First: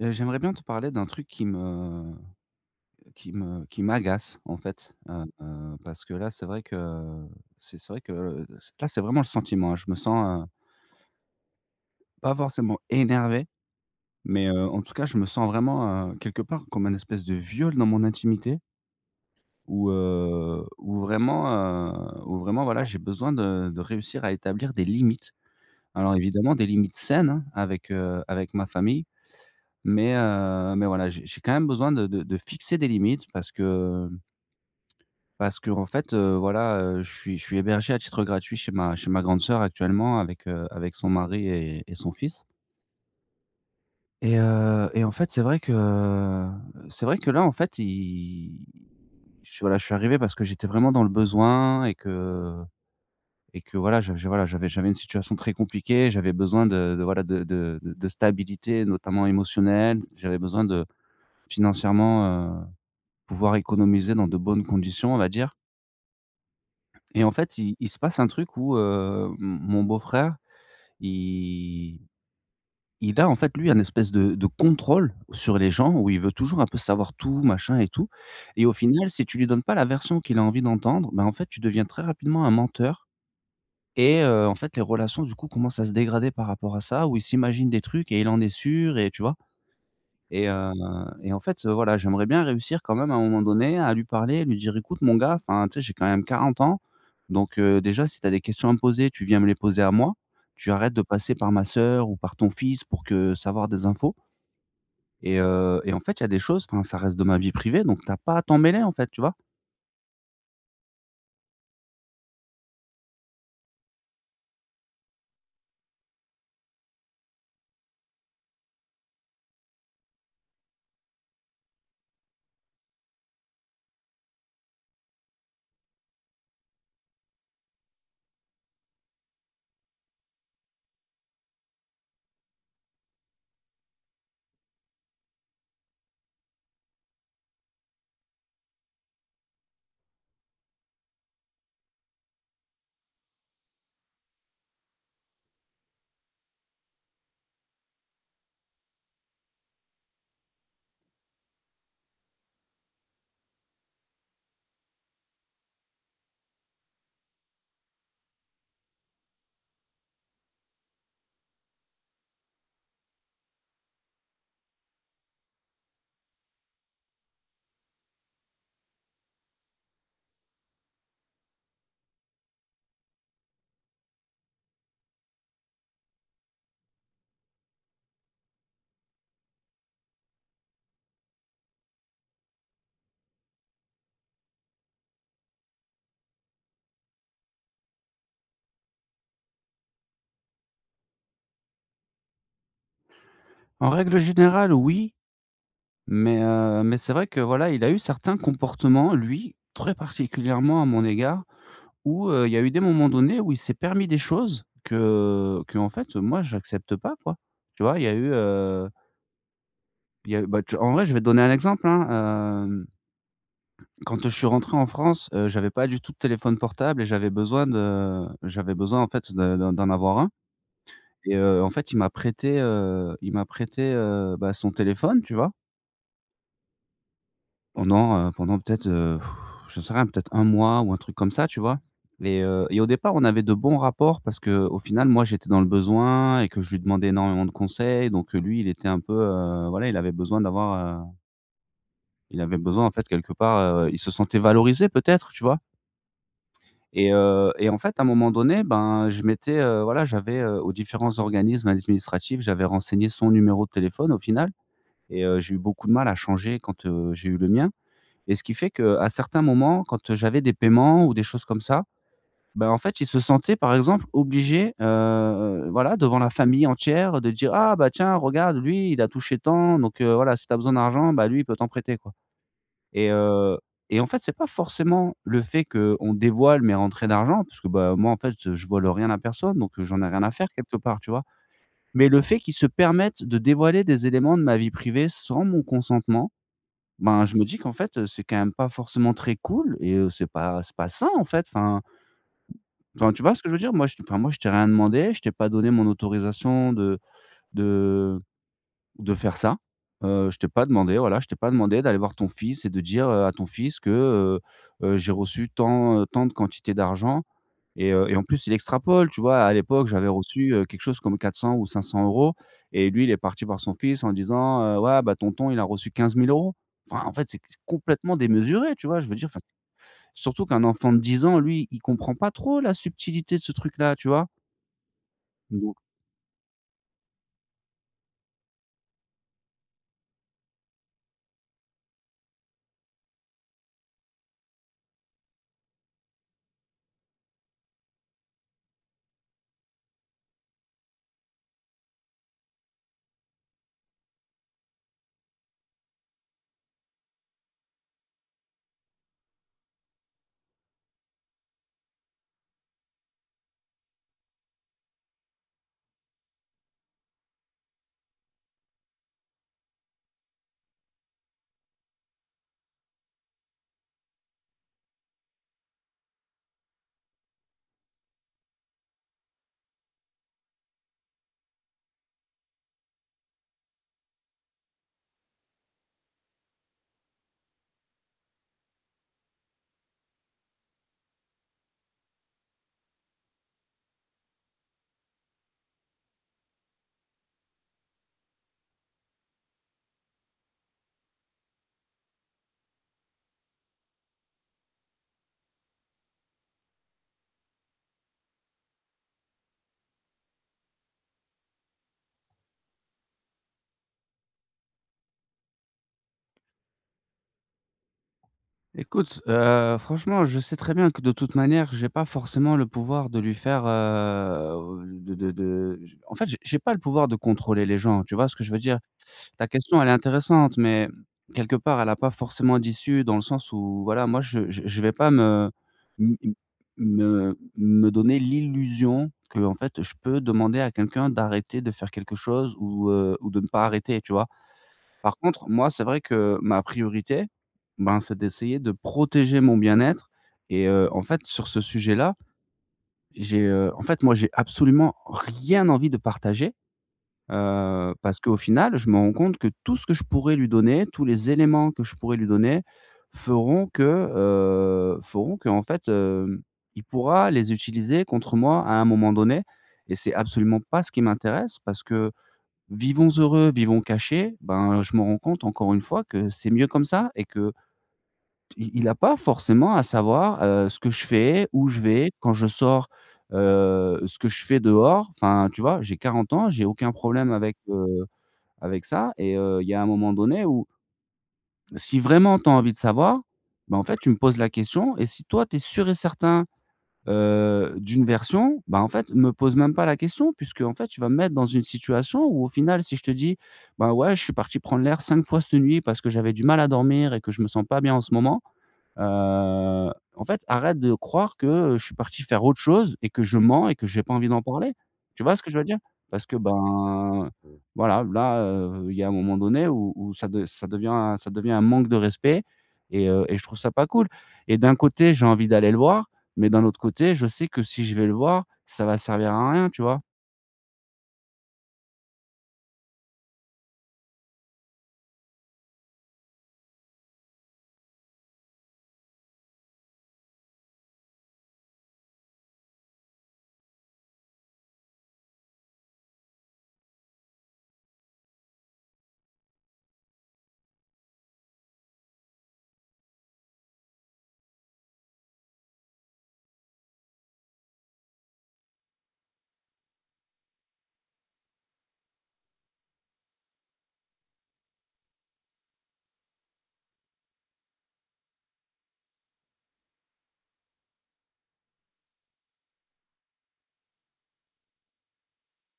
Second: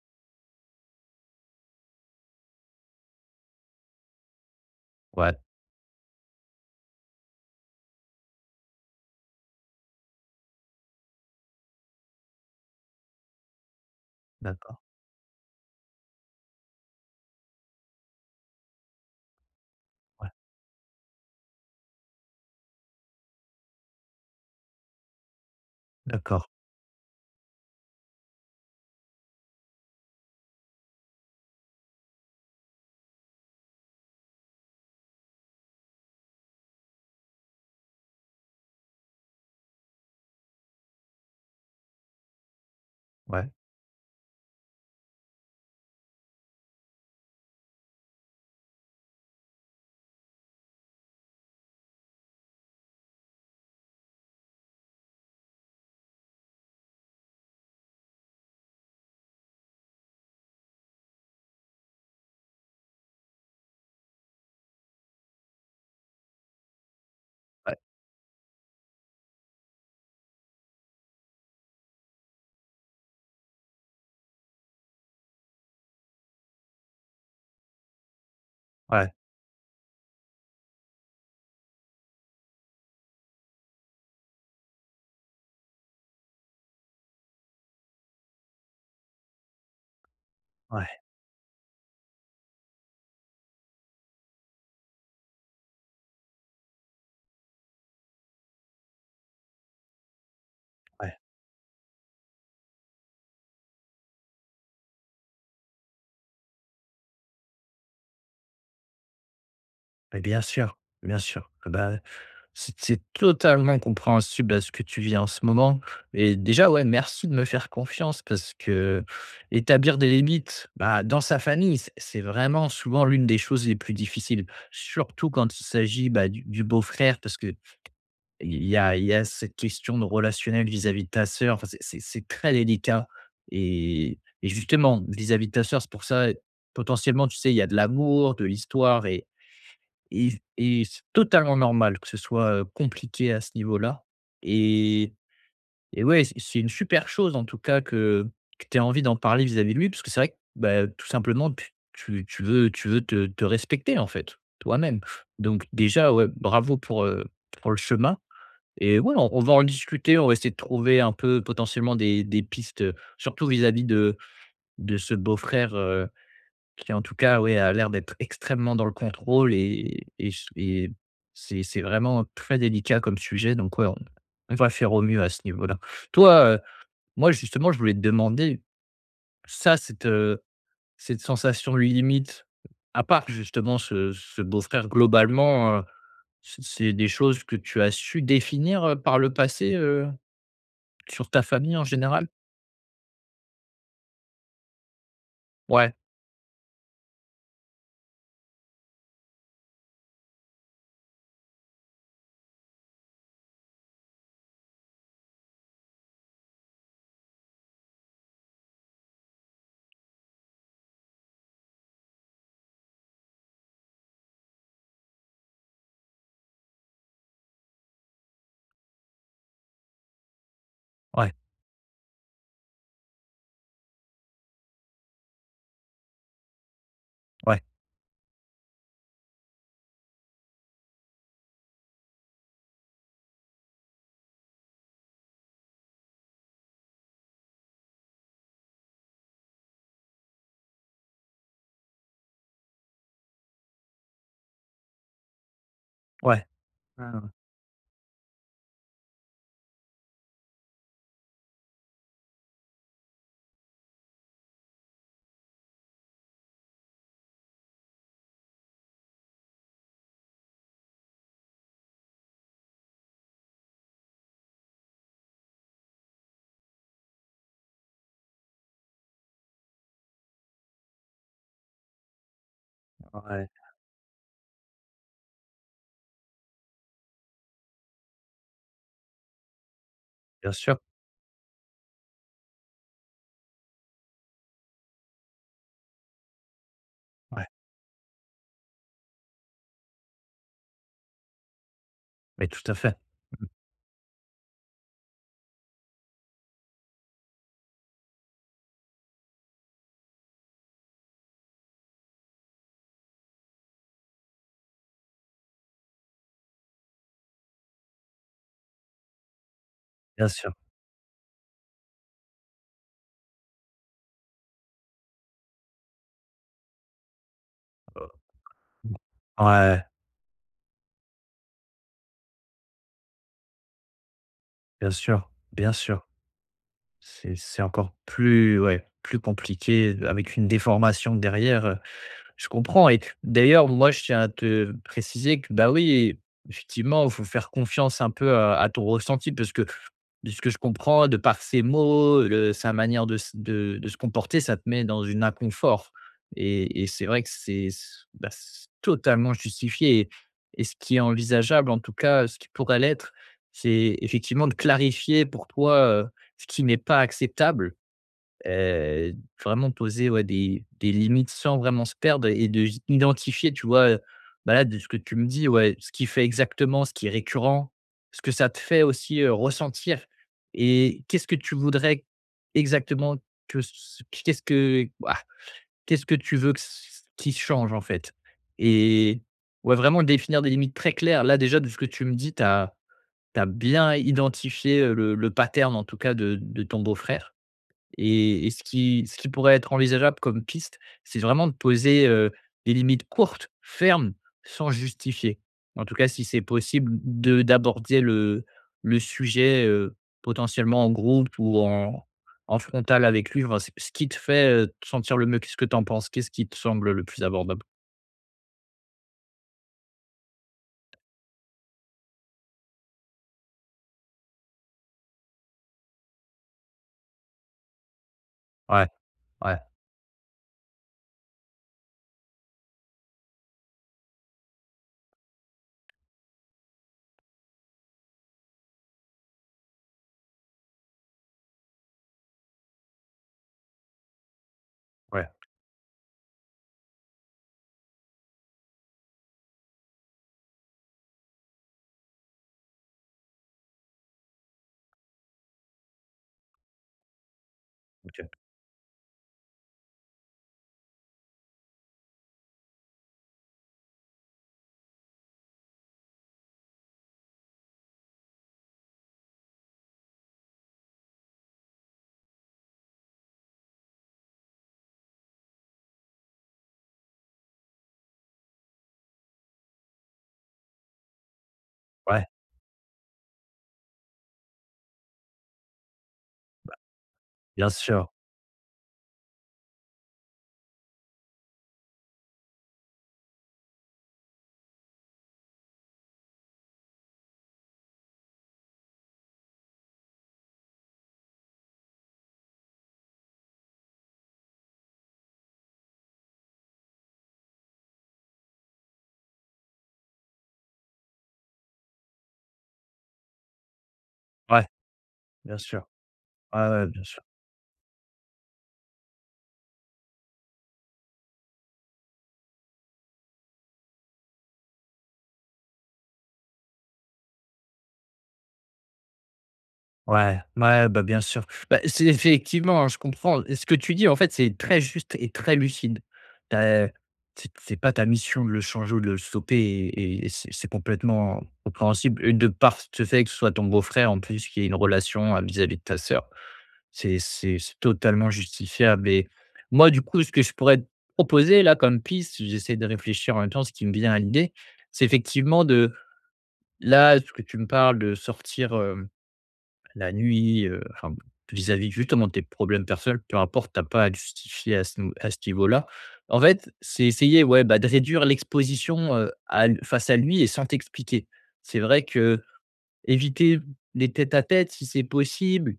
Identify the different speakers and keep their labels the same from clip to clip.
Speaker 1: Heu, j'aimerais bien te parler d'un truc qui me qui me qui m'agace, en fait. Heu,
Speaker 2: Ouais.
Speaker 1: heu, parce que là, c'est vrai que c'est c'est vrai que c là, c'est vraiment le sentiment. Je me sens, heu pas forcément énervé, mais heu,
Speaker 2: D'accord.
Speaker 1: en tout cas, je me sens vraiment, heu, quelque part comme un espèce de viol dans mon intimité où,
Speaker 2: Ouais.
Speaker 1: heu, où vraiment heu, où vraiment voilà, j'ai besoin de de réussir à établir des limites. Alors
Speaker 2: D'accord.
Speaker 1: évidemment, des limites saines hein, avec heu, avec ma famille. Mais, heu, mais voilà, j'ai j'ai quand même besoin de de de fixer des limites parce que, mmh parce qu'en fait heu, voilà, heu, je suis je suis hébergé à titre gratuit chez ma chez ma grande sœur actuellement avec heu, avec son mari et et son fils.
Speaker 2: Ouais.
Speaker 1: Et heu, et en fait, c'est vrai que c'est vrai que là en fait, i je suis voilà je suis arrivé parce que j'étais vraiment dans le besoin, et que et que voilà, j j voilà j'avais j'avais une situation très compliquée. J'avais besoin de de voilà, de de de de stabilité, notamment émotionnelle. J'avais besoin de financièrement heu, pouvoir économiser dans de bonnes conditions, on va dire. Et en fait,
Speaker 2: Ouais.
Speaker 1: il il se passe un truc où, heu, mon mon beau frère, il il a en fait lui un espèce de de contrôle sur les gens où il veut toujours un peu savoir tout, machin et tout et au final,
Speaker 2: Ouais.
Speaker 1: si tu lui donnes pas la version qu'il a envie d'entendre, ben en fait, tu deviens très rapidement un menteur et heu, en fait, les relations du coup commencent à se dégrader par rapport à ça ou il s'imagine des trucs et il en est sûr et tu vois? Et heu,
Speaker 2: Ouais.
Speaker 1: et en fait, heu, voilà, j'aimerais bien réussir quand même à un moment donné à lui parler et lui dire: «Écoute mon gars, enfin tu sais, j'ai quand même 40 ans donc heu, déjà, si tu as des questions à me poser, tu viens me les poser à moi. Tu arrêtes de
Speaker 2: Ouais.
Speaker 1: passer par ma sœur ou par ton fils pour que savoir des infos» «et heu, et en fait, il y a des choses, enfin ça reste de ma vie privée, donc tu as pas à t'en mêler en fait». Tu vois?
Speaker 2: Mais bien sûr, bien sûr, et bah, ouais c c'est totalement compréhensible à ce que tu vis en ce moment et déjà, ouais, merci de me faire confiance parce que, heu, établir des limites, bah dans sa famille, c c'est vraiment souvent l'une des choses les plus difficiles, surtout quand il s'agit, bah, du du beau-frère parce que il y a il y a cette question de relationnel vis-à-vis de ta sœur. Enfin, c'est c'est très délicat et et justement vis-à-vis de ta sœur, c'est pour ça potentiellement tu sais il y a de l'amour, de l'histoire et y et c totalement normal que ce soit, heu, compliqué à ce niveau là, et et ouais, c c'est une super chose en tout cas que que tu aies envie d'en parler vis-à-vis de lui, puisque c'est vrai que, beh tout simplement tu tu tu veux tu veux te te respecter en fait, toi-même, donc déjà ouais bravo pour, heu, pour le chemin et ouais on on va en discuter, on va essayer de trouver un peu potentiellement des des pistes, heu, surtout vis-à-vis de de ce beau-frère, heu, qui en tout cas, ouais, a l'air d'être extrêmement dans le contrôle et et s et c'est c'est vraiment très délicat comme sujet, donc ouais, on on va faire au mieux à ce niveau là. Toi, heu moi, justement, je voulais te demander, ça, cette, heu, cette sensation limite à part justement ce ce beau-frère globalement, heu, c c'est des choses que tu as su définir, heu, par le passé, heu, sur ta famille en général?
Speaker 1: En règle générale, oui,
Speaker 2: Ouais.
Speaker 1: mais heu, mais c'est vrai que voilà, il a eu certains comportements, lui, très particulièrement à mon égard, où, heu, il y a eu des moments donnés où il s'est permis des choses, que qu'en fait, heu, moi, j'accepte pas quoi. Tu vois? Il y a eu, heu il y a eu, bah tu en vrai, je vais te donner un exemple, hein, hem quand je suis rentré en France, heu, j'avais pas du tout de téléphone portable et j'avais besoin de j'avais besoin en fait de de d'en avoir un
Speaker 2: Ouais.
Speaker 1: et heu, en fait, il m'a prêté, heu, il m'a prêté, heu, bah, son téléphone, tu vois
Speaker 2: Ouais.
Speaker 1: pendant, heu, pendant, peut-être, j'en sais rien, peut-être 1 mois ou un truc comme ça, tu vois et heu et au départ, on avait de bons rapports parce qu'au final, moi, j'étais dans le besoin et que je lui demandais énormément de conseils, donc heu, lui, il était un peu, heu, voilà, il avait besoin d'avoir, heu il avait besoin en fait quelque part, heu il se sentait valorisé peut-être, tu vois
Speaker 2: Ouais.
Speaker 1: et
Speaker 2: Ah ouais.
Speaker 1: heu et en fait, à un moment donné, ben, je m'étais, heu, voilà, j'avais, heu, aux différents organismes administratifs, j'avais renseigné son numéro de téléphone au final et heu, j'ai eu beaucoup de mal à changer quand, heu, j'ai eu le mien et ce qui fait, qu'à certains moments, quand, heu, j'avais des paiements ou des choses comme ça, bah, en fait, il se sentait, par exemple, obligé, heu, voilà, devant la famille entière de dire: «Ah, bah, tiens, regarde lui, il a touché tant, donc heu, voilà, si tu as besoin d'argent, bah, lui, il peut t'en prêter quoi» et
Speaker 2: Ouais.
Speaker 1: heu, et en fait, c'est pas forcément le fait qu'on dévoile mes rentrées d'argent parce que, bah, moi, en fait, heu, je vole rien à personne, donc j'en ai rien à faire
Speaker 2: Bien
Speaker 1: quelque
Speaker 2: sûr.
Speaker 1: part, tu vois, mais le fait qu'il se permette de dévoiler des éléments de ma vie privée, sans mon consentement, ben, je me
Speaker 2: Ouais.
Speaker 1: dis: «Qu'en fait, eu, c'est quand même pas forcément très cool et heu, c'est pas c'est pas sain» en fait, enfin.
Speaker 2: Mais tout à fait.
Speaker 1: Enfin, tu vois ce
Speaker 2: Mmh mh.
Speaker 1: que je veux dire? Moi je t'ai enfin moi je t'ai rien demandé. Je t'ai pas donné mon autorisation de de de faire ça, heu, je t'ai pas demandé, voilà, je t'ai pas demandé d'aller voir ton fils et de dire, heu, à ton fils que, heu heu, j'ai reçu tant, heu, tant de quantité d'argent et heu et en plus il extrapole, tu vois? À l'époque, j'avais
Speaker 2: Bien
Speaker 1: reçu,
Speaker 2: sûr.
Speaker 1: heu, quelque chose comme 400 €, ou 500 € et lui il est parti voir son fils en disant: «Ouais, bah, tonton, il a reçu 15 000 €», enfin, en fait, c'est c'est
Speaker 2: Heu,
Speaker 1: complètement démesuré, tu vois? Je veux dire, enfin
Speaker 2: ouais.
Speaker 1: surtout qu'un enfant de 10 ans, lui, il comprend pas trop la subtilité de ce truc-là, tu vois
Speaker 2: Bien sûr. Bien
Speaker 1: donc
Speaker 2: sûr. C'est c'est encore plus ouais, plus compliqué de avec une déformation derrière, je comprends et d'ailleurs, moi, je tiens à te préciser que, bah, oui, effectivement, il faut faire confiance un peu, heu, à ton ressenti parce que de ce que je comprends de par ses mots, heu, le sa manière de s de de se comporter ça te met dans une inconfort et et c'est vrai que c'est c'est, bah, c'est totalement justifié et et ce qui est envisageable, en tout cas, ce qui pourra l'être, c'est effectivement de clarifier pour toi, heu, ce qui n'est pas acceptable et vraiment poser, ouais, des des limites sans vraiment se perdre et de identifier, tu vois, heu, bah, là, de ce que tu me dis, ouais, ce qu'il fait exactement, ce qui est récurrent, ce que ça te fait aussi, heu, ressentir et qu'est-ce que tu voudrais exactement que c qu'est-ce que, qu'est-ce que tu veux que c qui change en fait et ouais, vraiment définir des limites très claires. Là déjà de ce que tu me dis, tu as tu as bien identifié le le pattern en tout cas de de ton beau-frère, et et ce qui ce qui pourrait être envisageable comme piste, c'est vraiment de poser, heu, des limites courtes, fermes, sans justifier. En tout cas, si c'est possible de d'aborder le le sujet, heu, potentiellement en groupe ou en en frontal avec lui, enfin, ce ce qui te fait, heu, te sentir le mieux. Qu'est-ce que tu en penses? Qu'est-ce qui te semble le plus abordable?
Speaker 1: Écoute, heu, franchement je sais très bien que, de toute manière, j'ai pas forcément le pouvoir de lui faire, heu, de de de je En fait, je j'ai pas le pouvoir de contrôler les gens. Tu vois ce que je veux dire?
Speaker 2: Ouais,
Speaker 1: Ta
Speaker 2: ouais.
Speaker 1: question, elle est intéressante, mais, quelque part, elle a pas forcément d'issue dans le sens où voilà, moi, je je je vais pas me m m me me donner l'illusion qu'en fait je peux demander à quelqu'un d'arrêter de faire quelque chose ou, heu, ou de ne pas arrêter, tu vois? Par
Speaker 2: Ouais.
Speaker 1: contre, moi, c'est vrai que, ma priorité, ben, c'est d'essayer de protéger mon bien-être. Et heu, en fait, sur ce sujet-là, j'ai, heu, en fait, moi, j'ai absolument rien envie de partager, heu, parce
Speaker 2: OK.
Speaker 1: qu'au final, je m'en rends compte que tout ce que je pourrais lui donner, tous les éléments que je pourrais lui donner feront que, heu, feront qu'en fait, heu, il pourra les utiliser contre moi à un moment donné. Et c'est absolument pas ce qui m'intéresse parce que: «Vivons heureux, vivons cachés». Ben, je m'en rends compte, encore une fois, que c'est mieux comme ça et qu'il a pas forcément à savoir, heu, ce que je fais, où je vais
Speaker 2: Ouais.
Speaker 1: quand je sors, heu, ce que je fais dehors. Enfin, tu vois, j'ai 40 ans, j'ai
Speaker 2: Bah.
Speaker 1: aucun problème avec,
Speaker 2: Bien
Speaker 1: heu,
Speaker 2: sûr.
Speaker 1: avec ça. Et heu, il y a un moment donné où si vraiment tu as envie de savoir, bah, en fait, tu me poses la question. Et si, toi tu es sûr et certain, heu, d'une version, bah, en fait, me pose même pas la question, puisqu'en fait tu vas me mettre dans une situation où, au final, si je te dis: «Ben ouais, je suis parti prendre l'air 5 fois cette nuit parce que j'avais du mal à dormir et que je me sens pas bien en ce moment, heu, en fait, arrête de croire que, heu, je suis parti faire autre chose et que je mens et que j'ai pas envie d'en
Speaker 2: Ouais,
Speaker 1: parler». Tu vois ce que
Speaker 2: bien
Speaker 1: je veux dire?
Speaker 2: sûr.
Speaker 1: Parce que
Speaker 2: Ouais, ouais, bien sûr.
Speaker 1: ben, heu, voilà, là, heu, il y a un moment donné où où ça de ça devient ça devient un manque de respect et heu et je trouve ça pas cool. Et d'un côté, j'ai envie d'aller le voir, mais d'un autre côté, je sais que, si je vais le voir, ça va servir à rien, tu vois?
Speaker 2: Ouais. Ouais, bah, bien sûr. Bah, c'est effectivement, hein, je comprends. Et ce que tu dis, en fait, c'est très juste et très lucide. Tu as, heu t C'est pas ta mission de le changer ou de le stopper et et c'est c'est complètement compréhensible. Et de part ce fait que ce soit ton beau-frère, en plus, qui est une relation, heu, vis-à-vis de ta sœur, c'est c'est c'est totalement justifiable et moi du coup, ce que je pourrais te proposer-là comme piste j'essaie de réfléchir en même temps. Ce qui me vient à l'idée, c'est effectivement de Là, ce que tu me parles de sortir, heu, la nuit heu, enfin bon, vis-à-vis justement de tes problèmes personnels, peu importe, tu as pas à te justifier à ce nou à ce niveau-là. En fait, c'est essayer, ouais, bah, de réduire l'exposition, heu, à l face à lui et sans t'expliquer. C'est vrai que éviter les tête-à-tête, si c'est possible,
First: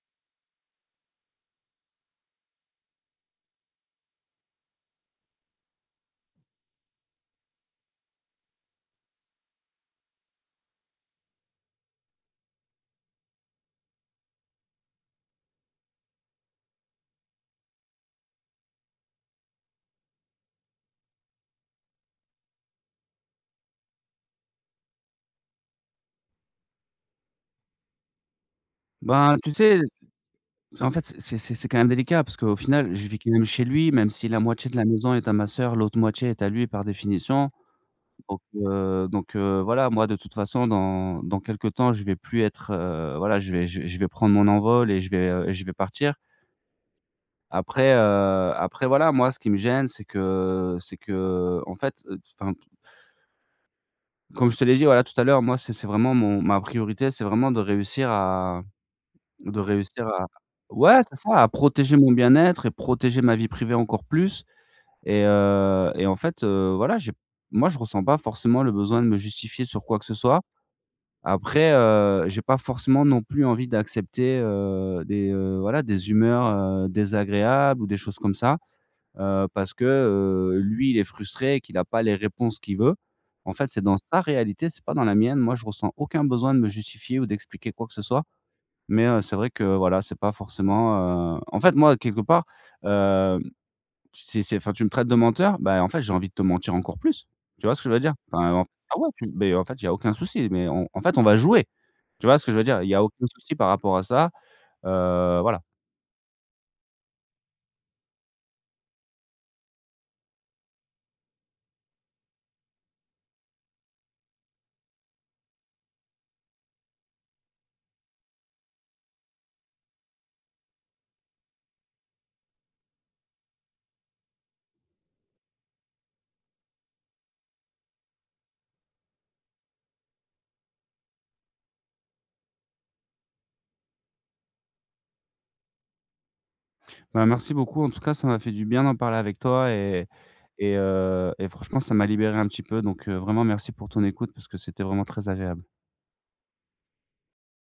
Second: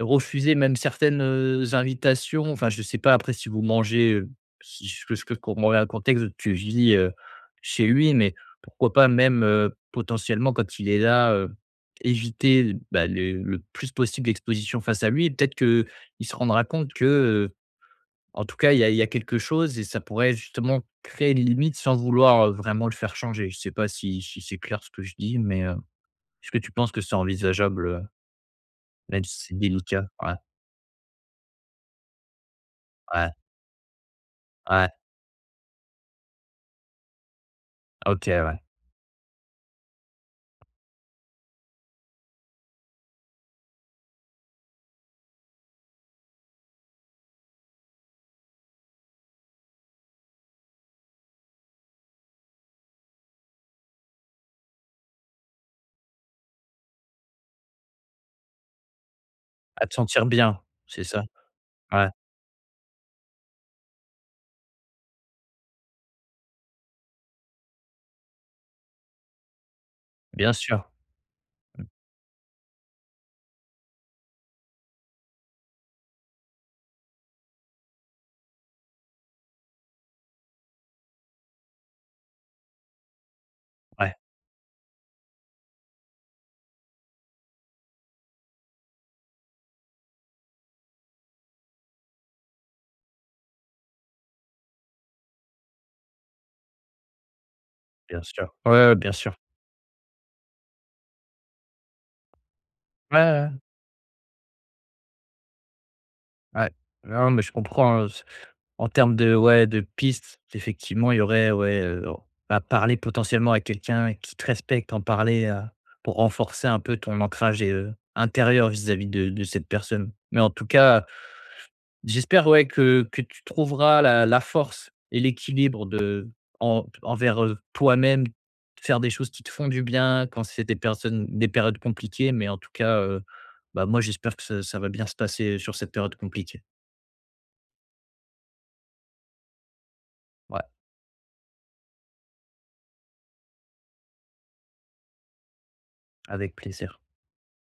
Speaker 2: refuser même certaines, heu, invitations Enfin, je sais pas. Après, si vous mangez, heu, si ce que je peux f comme on a un contexte de tu vis, heu, chez lui mais pourquoi pas même, heu, potentiellement quand il est là, heu, éviter l bah, les le plus possible d'exposition face à lui et peut-être qu'il se rendra compte que, heu, en tout cas il y a il y a quelque chose et ça pourrait justement créer les limites sans vouloir, heu, vraiment le faire changer. Je sais pas si si c'est clair ce que je dis mais, heu, est-ce que tu penses que c'est envisageable, heu, même
Speaker 1: Ben,
Speaker 2: si
Speaker 1: tu
Speaker 2: c'est
Speaker 1: sais,
Speaker 2: délicat? Ouais.
Speaker 1: c'est en fait, c'est c'est c'est quand même délicat parce qu'au final, je vis quand
Speaker 2: Ouais.
Speaker 1: même chez lui, même si la moitié de la
Speaker 2: Ouais.
Speaker 1: maison est à ma sœur, l'autre moitié est à lui par définition.
Speaker 2: OK
Speaker 1: Donc
Speaker 2: ouais.
Speaker 1: heu donc heu, voilà, moi de toute façon, dans dans quelque temps, je vais plus être, heu, voilà, je vais je vais je vais prendre mon envol et je vais, heu et je vais partir après, heu, après voilà, moi ce qui me gêne, c'est que c'est qu'en fait, heu, t enfin p comme je te l'ai dit voilà tout à l'heure, moi, c'est c'est vraiment mon ma priorité, c'est vraiment de réussir à de
Speaker 2: À te
Speaker 1: réussir
Speaker 2: sentir
Speaker 1: à
Speaker 2: bien,
Speaker 1: ouais!
Speaker 2: c'est
Speaker 1: C'est
Speaker 2: ça?
Speaker 1: ça! À protéger
Speaker 2: Ouais.
Speaker 1: mon bien-être et protéger ma vie privée encore plus et heu et en fait, heu, voilà, j'ai p moi je ressens pas forcément le besoin de me justifier sur quoi que ce soit.
Speaker 2: Bien sûr.
Speaker 1: Après,
Speaker 2: Mmh.
Speaker 1: heu, j'ai pas forcément non plus envie d'accepter, heu, des, heu, voilà des humeurs, heu, désagréables ou des choses comme ça, heu, parce que, heu, lui, il est frustré et qu'il a pas les réponses qu'il veut. En fait, c'est dans
Speaker 2: Ouais.
Speaker 1: sa réalité, c'est pas dans la mienne. Moi, je ressens aucun besoin de me justifier ou d'expliquer quoi que ce soit. Mais, heu, c'est vrai que voilà c'est pas forcément, heu en fait, moi, quelque part, heu, c'est c'est enfin tu me traites de menteur? Ben en fait, j'ai envie de te mentir encore plus. Tu vois ce que je veux dire?
Speaker 2: Bien
Speaker 1: Enfin
Speaker 2: sûr.
Speaker 1: non
Speaker 2: Ouais, ouais,
Speaker 1: clairement
Speaker 2: bien
Speaker 1: tu
Speaker 2: sûr.
Speaker 1: beh en fait, il y a aucun souci, mais on, en fait, on va jouer. Tu vois ce que je veux dire? Il y a
Speaker 2: Ouais, ouais,
Speaker 1: aucun
Speaker 2: ouais.
Speaker 1: souci par rapport à ça. Heu, voilà.
Speaker 2: Ouais. Non, mais je comprends hein, s en termes de ouais, de piste, effectivement il y aurait, ouais, heu, o à parler potentiellement à quelqu'un qui te respecte, en parler à pour renforcer un peu ton ancrage et heu, intérieur vis-à-vis de de cette personne. Mais en tout cas, j'espère ouais, que que tu trouveras la la force et l'équilibre de en envers, heu, toi-même, faire des choses qui te font du bien quand c'est des personnes des périodes compliquées. Mais en tout cas, heu, bah moi j'espère que ça ça va bien se passer sur cette période compliquée.
Speaker 1: Ben merci beaucoup en tout cas ça m'a fait du bien d'en parler avec toi et
Speaker 2: Ouais.
Speaker 1: et heu, et franchement ça m'a libéré un petit peu donc heu, vraiment merci pour ton écoute parce que c'était vraiment très agréable.
Speaker 2: Avec plaisir.